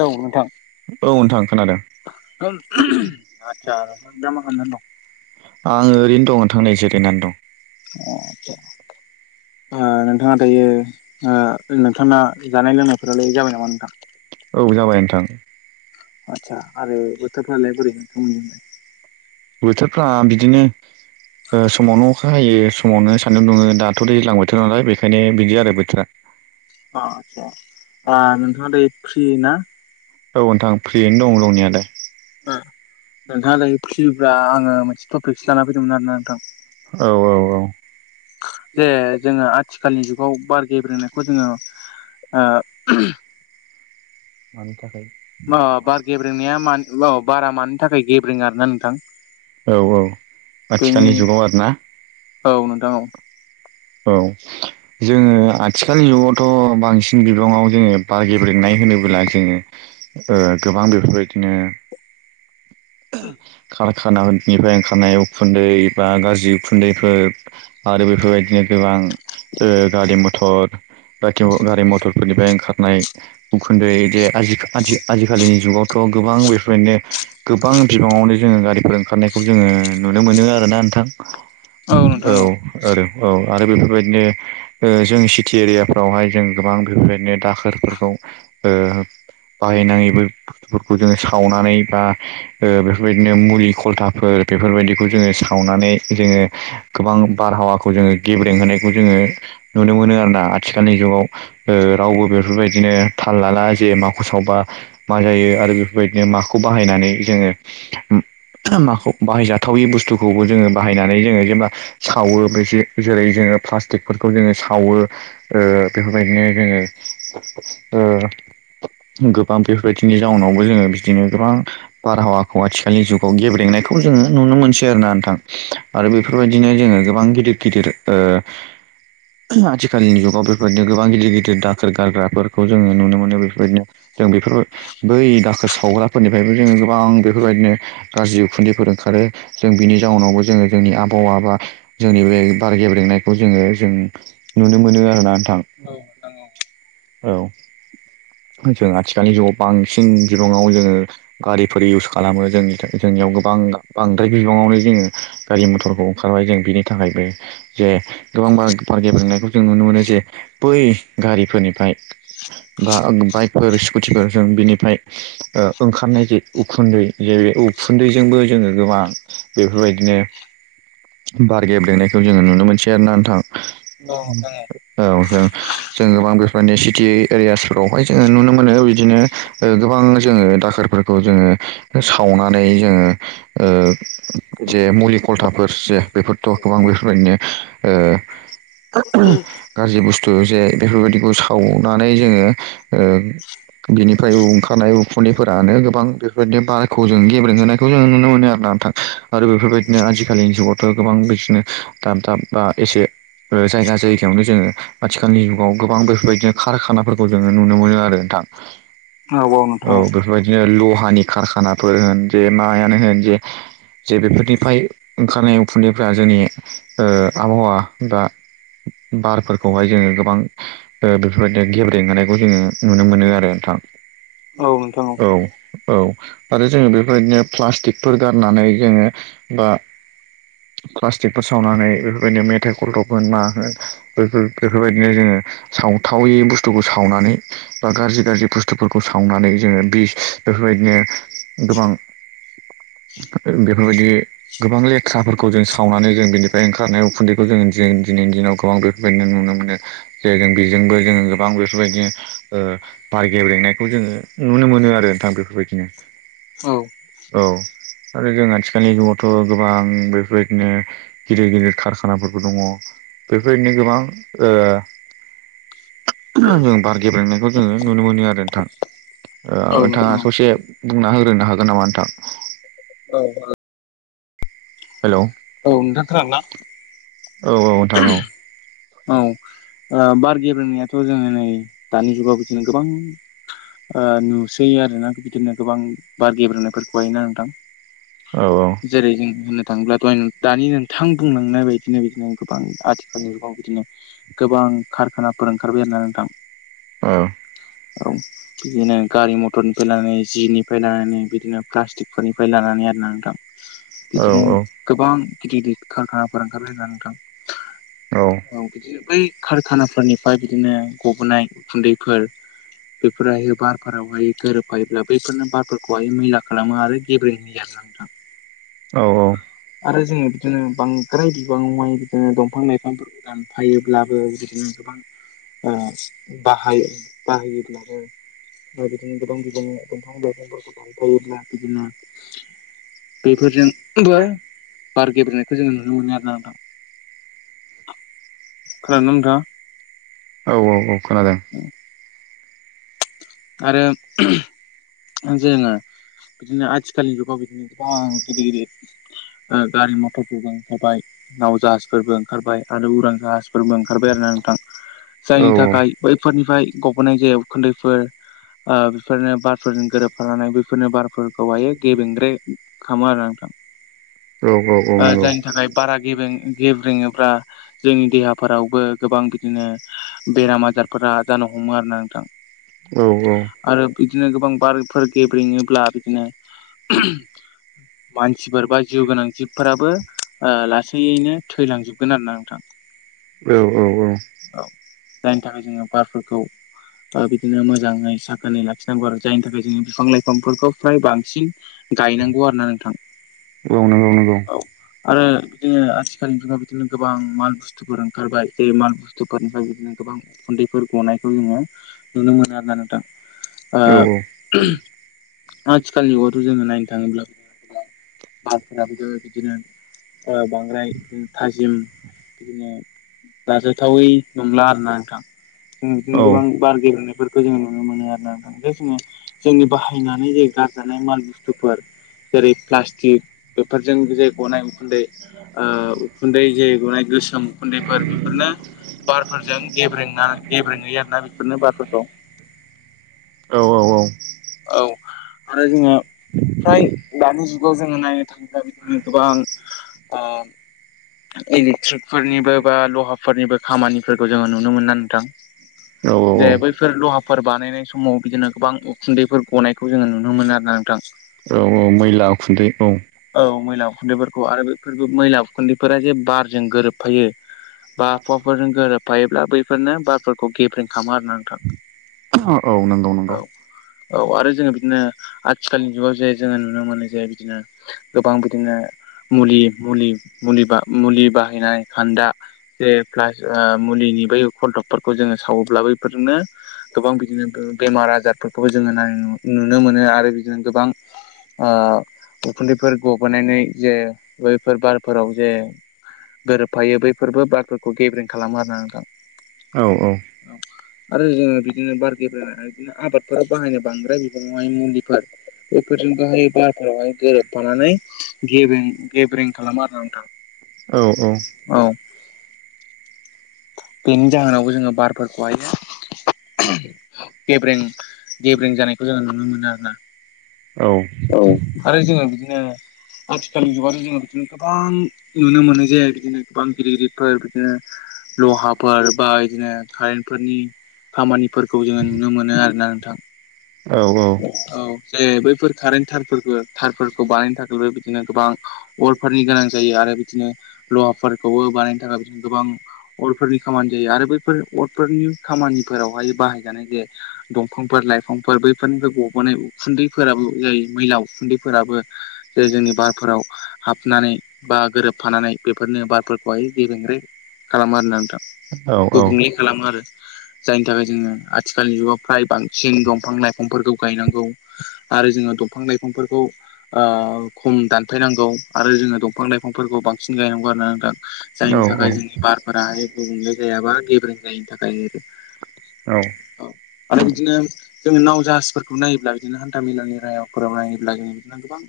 औ नोंथां। औ नोंथां खोनादों आदसा दा मा खालामदों। आङो ओरैनो दं थांनाय जिरायनानै दं। अ अदसा नोंथाङा दायो नोंथाङा जानाय लोंनायफोरालाय जाबाय नामा नोंथां। औ जाबाय नोंथां। आतसा आरो बोथोरफ्रालाय बोरै नोंथां मोनि बोथोरफ्रा बिदिनो। ओ समावनो अखा हायो समावनो सान्दुं दङ दाथ' दैज्लां बोथोर नालाय बेखायनो बिदि आरो बोथोरा। अ आचसा नोंथाङा दैै फ्रि ना? औ नोंथां फ्रियैनो दं दंनियाालाय। नोंथाङा दै फियोब्ला आङो मोनसे टपिकसो लाना फैदोंमोन आरोना नोंथां। औ औ औ। जे जोङो आथि खालनि जुगाव बार गेब्रेनायखौ जोङो ओ [inaudible] मा बार गेब्रेंनाया मानि जुगाव बारा मानि थाखाय गेब्रेें आरोना नोंथां। औ औ आथिखालनि जोंनि जुगाव आरोना औ नोंथां औ औ। जोङो आथिखालनि जुगावथ' बांसिन बिबाङाव जोङो बार गेब्रेनाय होनोब्ला जोङो। ओ गोबां बेफोरबायदिनो खार ओंखारनिफ्राय ओंखारनाय उखुन्दै बा गाज्रि उखुन्दैफोर आरो बेफोरबायदिनो गोबां ओ गारि मथर बाथिव गारि मथरफोरनिफ्राय ओंखारनाय उखु्न्दैे जे आजि आजिखालिनि जुगावथ' गोबां बेफोरनो गोबां बिबाङावनो जोङो गारिफोर ओंखारनायखौ जोङो नुनो मोनो आरोना नोंथां। औ आरो औ आरो बेफोरबायदिनो जों सिटि एरियाफ्रावहाय जों गोबां बेफोरबायदिनो दाखोरफोरखौ ओ बाहायनाङै बे बुस्थुफोरखौ जोङो सावनानै बा बेफोरबायदिनो मुलि खलथाफोर बेफोरबायदिखौ जोङो सावनानै जोङो गोबां बारहावाखौ जोङो गेब्रें होनायखौ जोङो नुनो मोनो आरोना आथिखालनि जुगाव ओ बबेफोरबायदिनो थाल लाला जे माखौ सावबा मा जायो आरो बेफोरबायदिनो माखौ बाहायनानै जोङो माखौ बाहायजाथावि बुस्थुखौबो जोङो बाहायनानै जोङो जेब्ला सावो बे जेरै जोङो प्लास्टिकफोरखौ जोङो सावो ओ बेफोरबायदिनो जोङो ओ गोबां बेफोरबायदिनि जाउनावबो जोङो बिदिनो गोबां बारहावाखौ आथिखालनि जुगाव गेब्रेंनायखौ जोङो नुनो मोनसै आरोना नोंथां आरो बेफोरबायदिनो जोङो। गोबां गिदिर गिदिर ओ। आथिखालनि जुगाव बेफोरबायदिनो गोबां गिदिर गिदिर दाखोर गारग्राफोरखौ जोङो नुनो मोनो बेफोरबायदिनो। जों बेफोर बै दाखोर सावग्राफोरनिफ्रायबो जोङो। गोबां बेफोरबायदिनो गाज्रि उखुन्दैफोर ओंखारो जों बिनि जाउनावबो जोङो जोंनि आबहावा बा। जोंनि बे बार गेब्रेंनायखौ जोङो जों नुनो मोनो आरोना नोंथां। औ नोंथां औ। औ । फोर इउस खालामो जोंनि जोंनियाव । बिनि थाखायबो। जों नुनो । बा बाइक। उखुन्दै जेर उखुन्दैजोंबो जोङो गोबां बेफोरबायदिनो। बार गेब्लेनायखौ जोङो नुनो मोनसै आरोना नोंथां औ नोंथां औ औ जों। जों गोबां बेफोरनि सिटि एरियासफोरावहाय जोङो नुनो मोनो बिदिनो गोबां जोङो। दाखोरखौ। खौ जोङो सावनानै जोङो जे मुलि खलथाफोर। बेफोरथ' गोबां बेफोरबायदिनो। गाज्रि बुस्थु जे बेफोरबायदिखौ सावनानै जोङो। बिनिफ्राय ओंखारनाय उखुनायफोरानो गोबां। गोबां बेफोरबायदिनो बार'। गोबां बिदिनो दाब दाब बा एसे। जायगा जायगायावनो जोङो। औ नोंथां औ बेफोरबायदिनो। लहानि खारखानाफोर होन जे मायानो होन जे। जे बेफोरनिफ्राय ओंखारनाय उखुन्दैफ्रा जोंनि आबहावा बा। बारफोरखौहाय जोङो। थां। औ नोंथां औ औ आरो जोङो बेफोरदिनो प्लास्टिकफोर गारनानै जोङो बा। प्लास्टिकफोर सावनानै बेफोरबायदिनो मेथाइ खलथब होन मा होन बेफोर बेफोरबायदिनो जोङो। सावथावै बुस्थुखौ सावनानै बा गाज्रि। बेफोरबायदिनो गोबां। बि। बेफोरबायदि गोबां लेथ्रा। गोबां बेफोरबायदिनो नुनो मोनो जे। आर औ गेब्रेंनायखौ। आरो जों आथिखालनि जुगावथ'। बेफोरनो गोबां। जों बार गेब्रेंनायखौ जोङो नुनो मोनो आरो नोंथां। औ नोंथाङा नोंथां ससे बुंना होग्रोनो हागोन नामा नोंथां औ औ नोंथां खोनादोंना? हेल'। औ बार गेब्रोननायाथ' जोङो नै दानि जुगावबो जोङनो गोबां। नुसै आरोना बिदिनो गोबां बार गेब्रोननायफोरखौहायोना नोंथां। औ जेरै जों होननो थाङोब्लाथ दानि नोंथां बुंलांनाय बायदिनो बिदिनो। गोबां आथिखालनि जुगाव बिदिनो गोबां खारखानाफोर ओंखारबाय होननानै नोंथां। औ। औ बिदिनो गारि मथरनिफ्राय लानानै जिनिफ्राय लानानै बिदिनो प्लास्टिकफोरनिफ्राय लानानै। नोंथां बिदिनो औ गोबां गिदिर। औ बै। कारखानाफोरनिफ्राय बिदिनो। बेफोराहायो बारफोरावहाय गोरोबफायोब्ला बैफोरनो बारफोरखौहाय मैला खालामो आरो गेब्रेंहोयो। नोंगौ नोंथां औ आरो जोङो बिदिनो बांद्राय बिबां माय उम दंफां लाइफांफोरखौ दानफायोब्लाबो बाहायो बाहायोब्ला उम आरो बिदिनो गोबां बिबांनि दंफां लायफांफोरखौ दानफायोब्ला बिदिनो बेफोरजोंबो बार गेब्रेनायखौ जोङो नुनो मोनो आरोना नोंथां। खोनादोंना नोंथाङा? औ औ औ खोनादों। आरो जोंङो बिदिनो आथिखालनि जुगाव बिदिनो गोबां गिदिर गिदिर ओ गारि मथरफोरबो ओंखारबाय नाव जाहाजफोरबो ओंखारबाय आरो उरां फोरबो ओंखारबाय आरोना नोंथां औ जायनि औ। थाखाय बैफोरनिफ्राय गबोनाय जायाव उखुन्दैफोर ओ बेफोरनो बारफोरजों गोरोबफानानै बेफोरनो बारफोरखौहाय गेबेंग्राय खालामो आरो नोंथां। औ औ ओ नंगौ। जायनि थाखाय बारा गेब्रें गेब्रेङो बा जोंनि देहाफोरावबो गोबां बिदिनो बेराम आजारफोरा जानो हमो आरोना नोंथां। औ औ आरो बिदिनो गोबां बारफोर गेब्रेंङोबा बिदिनो मानसिफोर बा जिउ गोनां जिबफोराबो ओ लासैनो थैलांजोबगोन आरोना नोंथां। औ औ औ औ जायनि थाखाय जोङो बार खौ ओ बिदिनो मोजाङै साखोनै लाखिनांगौ आरो जायनि थाखै बिफां लाइफांफोरखौ फ्राय बांसिन गायनांगौ आरोना नोंथां। औ नोंगौ नोंगौ औ आरो बिदिनो आथिखालनि बिङाव बिदिनो गोबां माल बुस्थुफोर ओंखारबाय बे माल बुस्थुफोरनिफ्राय बिदिनो गोबां उखुन्दैफोर गनायखौ जोङो नुनो मोनो आरोना नोंथां। औ आं आथिखालनिखौथ' जोङो नायनो थाङोब्ला बारफोराबो बिदिनो ओ‌ बांद्राय बिदिनो थाजिम बिदिनो जाजाथावै नंला आरोना नोंथां। जों बिदिनो औ गोबां औ। बार बेफोरखौ जोङो नुनो मोनो आरोना नोंथां बे समाव जोंनि बाहायनानै जे गारजानाय माल बुस्थुफोर जेरै प्लास्टिक बेफोरजों जे गनाय उखुन्दै ओ उखुन्दै जे गनाय गोसोम उखुन्दैफोर बेफोरनो बारफोरजों गेब्रेंना गेब्रेङै आरोना बे बारफोरखौ। औ औ आरो जोङो फ्राय दानि जुगाव जोङो नाय गोबां आ इलेक्ट्रिकफोरनिबो बा लहाफोरनिबो खामानिफोरखौ जोङो नुनो मोना नोंथां। औ जे बैफोर लहाफोर बानायनाय समाव बिदिनो गोबां उखुन्दैफोर गनाय खौ जोङो नुनो मोनो आरोना नोंथां। औ मैला उखुन्दै औ औ मैला उखुन्दैफोरखौ आरो बेफोरबो मैला उखुन्दैफोरा जे बारजों गोरोबफायो बा आबहावाफोरजों गोरोबफायोब्ला बैफोरनो बारफोरखौ गेब्रें खामो आरोना नोंथां औ नंगौ नंगौ औ। औ आरो जोङो बिदिनो आथिखालनि जुगाव जे जोङो नुनो मोनो जे बिदिनो गोबां बिदिनो मुलि मुलि मुलि मुलि बाहायनाय खान्दा ज प्लास ओ मुलि खलटबफोरखौ जोङो सावोब्ला बैफोरनो गोबां बिदिनो बेमार आजारफोरखौबो जोङो नाय नुनो मोनो आरो बिदिनो गोबां आ उखुन्दैफोर गबोनानै जे बैफोर बारफोराव जे गोरोबफायो बैफोरबो बारफोरखौ गेब्रें खालामो आरोना नोंथां। औ औ आरो जोङो बिदिनो बारे बिदिनो आबादफोराव बाहायनाय बांद्राय बिबाङावहाय मुलिफोर बेफोर हायबाथ [unintelligible] गोरोबफानानै गेबें गेब्रेें खालाम आरो नोंथां औ औ औ बेनि जाहोनावबो जोङो बारफोरखौहायो गेब्रें गेब्रें जानायखौ जोङो नुनो मोनो आरो ना औ औ आरो जोङो बिदिनो आथिखालनि जुगानो जोङो बिदिनो गोबां नुनो मोननाय जाया बिदिनो बामगिरििर गगिरिफोर बिदिनो लहाफोर बा बिदिनो कारेन्टफोरनि खामानिफोरखौ जोङो नुनो मोनो आरोोना नोंथां औ औ जे बैफोर कारेन्ट थारफोरखौ थारफोरखौ बानायनो थाखायबो बिदिनो गोबां अरफोरनि गोनां जायो आरो बिदिनो लहाफोरखौबो बानायनो थाखाय गोबां अरफोरनि खामानि जायो आरो बैफोर अरफोरनि खामानिफोरावहाय बाहायजानाय जे दंफांफोर लाइफांफोर बैफोरनिफ्राय गबोननाय उखुन्दैफोराबो जायो मैला उखुन्दैफोराबो जे जोंनि बारफोराव हाबनानै बा गोरोबफानानै बेफोरनो बारफोरखौहाय गेबेंरे खालामो खालामो आरो नोंथां औ गुबुंले खालामो आरो जायनि थाखाय जोङो आथिखालनि जुगाव फ्राय बांसिन दंफां लाइफांफोरखौ गायनांगौ आरो जोङो दंफां लाइफां दफांफोरखौ ओ खम दानफायनांगौ आरो जोङो दंफां लाइफांफोरखौ बांसिन गायनांगौ आरो ना नोंथां औ औ सार फोराय गुबुंले जायाबा गेब्रें जायिनि थाखाय औ आरो बिदिनो जोङो नाव जाहाजफोरखौ नायोब्ला बिदिनो हान्थाामेलानि राहाफोराव नायोब्ला जोङो बिदिनो गोबां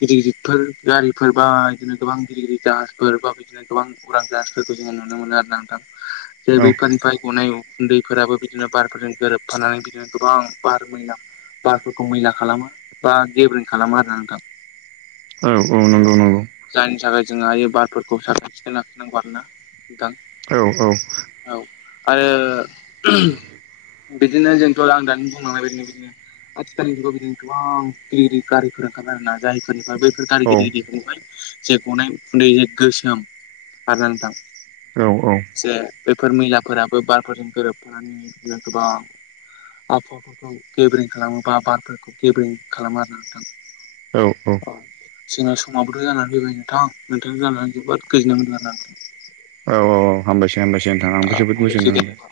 गिदिर गिदिरफोर गारिफोर बा बिदिनो गोबां गिदिर गिर जाहफोर बा बिदिनो गोबां उरां जाह जो नुनो मोनो आरो नोंथां जे औ बैफोरनिफ्राय गनाय उुन्दैफोराबो बिदिनो बारफोरजों गोरोबफानानै बिदिनो गोबां बार मैला बारफोरखौ मैला खालामो बा गेबेरं खालामा आरोा नोंथां औ औ नंगौ नंगौ जोंहा बे बारफोरखौ साखोन सिखोन लाखिनांगौ आरोोना दां औ औ औ औ आरो बिदिनो जोंथ' आं दानि बुंलांनाय बदिनो बिदिनो आथििखालनि जुगाव बिदिनो गोबां गिदिर गिदिर गारिफोर ओंखारबाय आरो ना जायफोरनिफ्राय बैफोर गायगिरिगिरिफोरनिफ्राय जे गनाय गुन्दै जे गोसोम आरो नोंथां औ औ जे बेफोर मैलाफोराबो बारफोरजों गोरोबफानानै बिदिनो गोबां आबहावाफोरखौ गेदेरं खालामोबा बारफोरखौ गेदेरं खालामा नोंथां औ औ जोंना समाबोथ' जानानै फैबाय नोंथां नोंथांनि जानानै जोबोद गोजोननाय मोनथारदों औ औ औ हामबायसै हामबायसै नोंथां आंबो औ जोबोद हामबायसै मोजोननाय मोनदों दे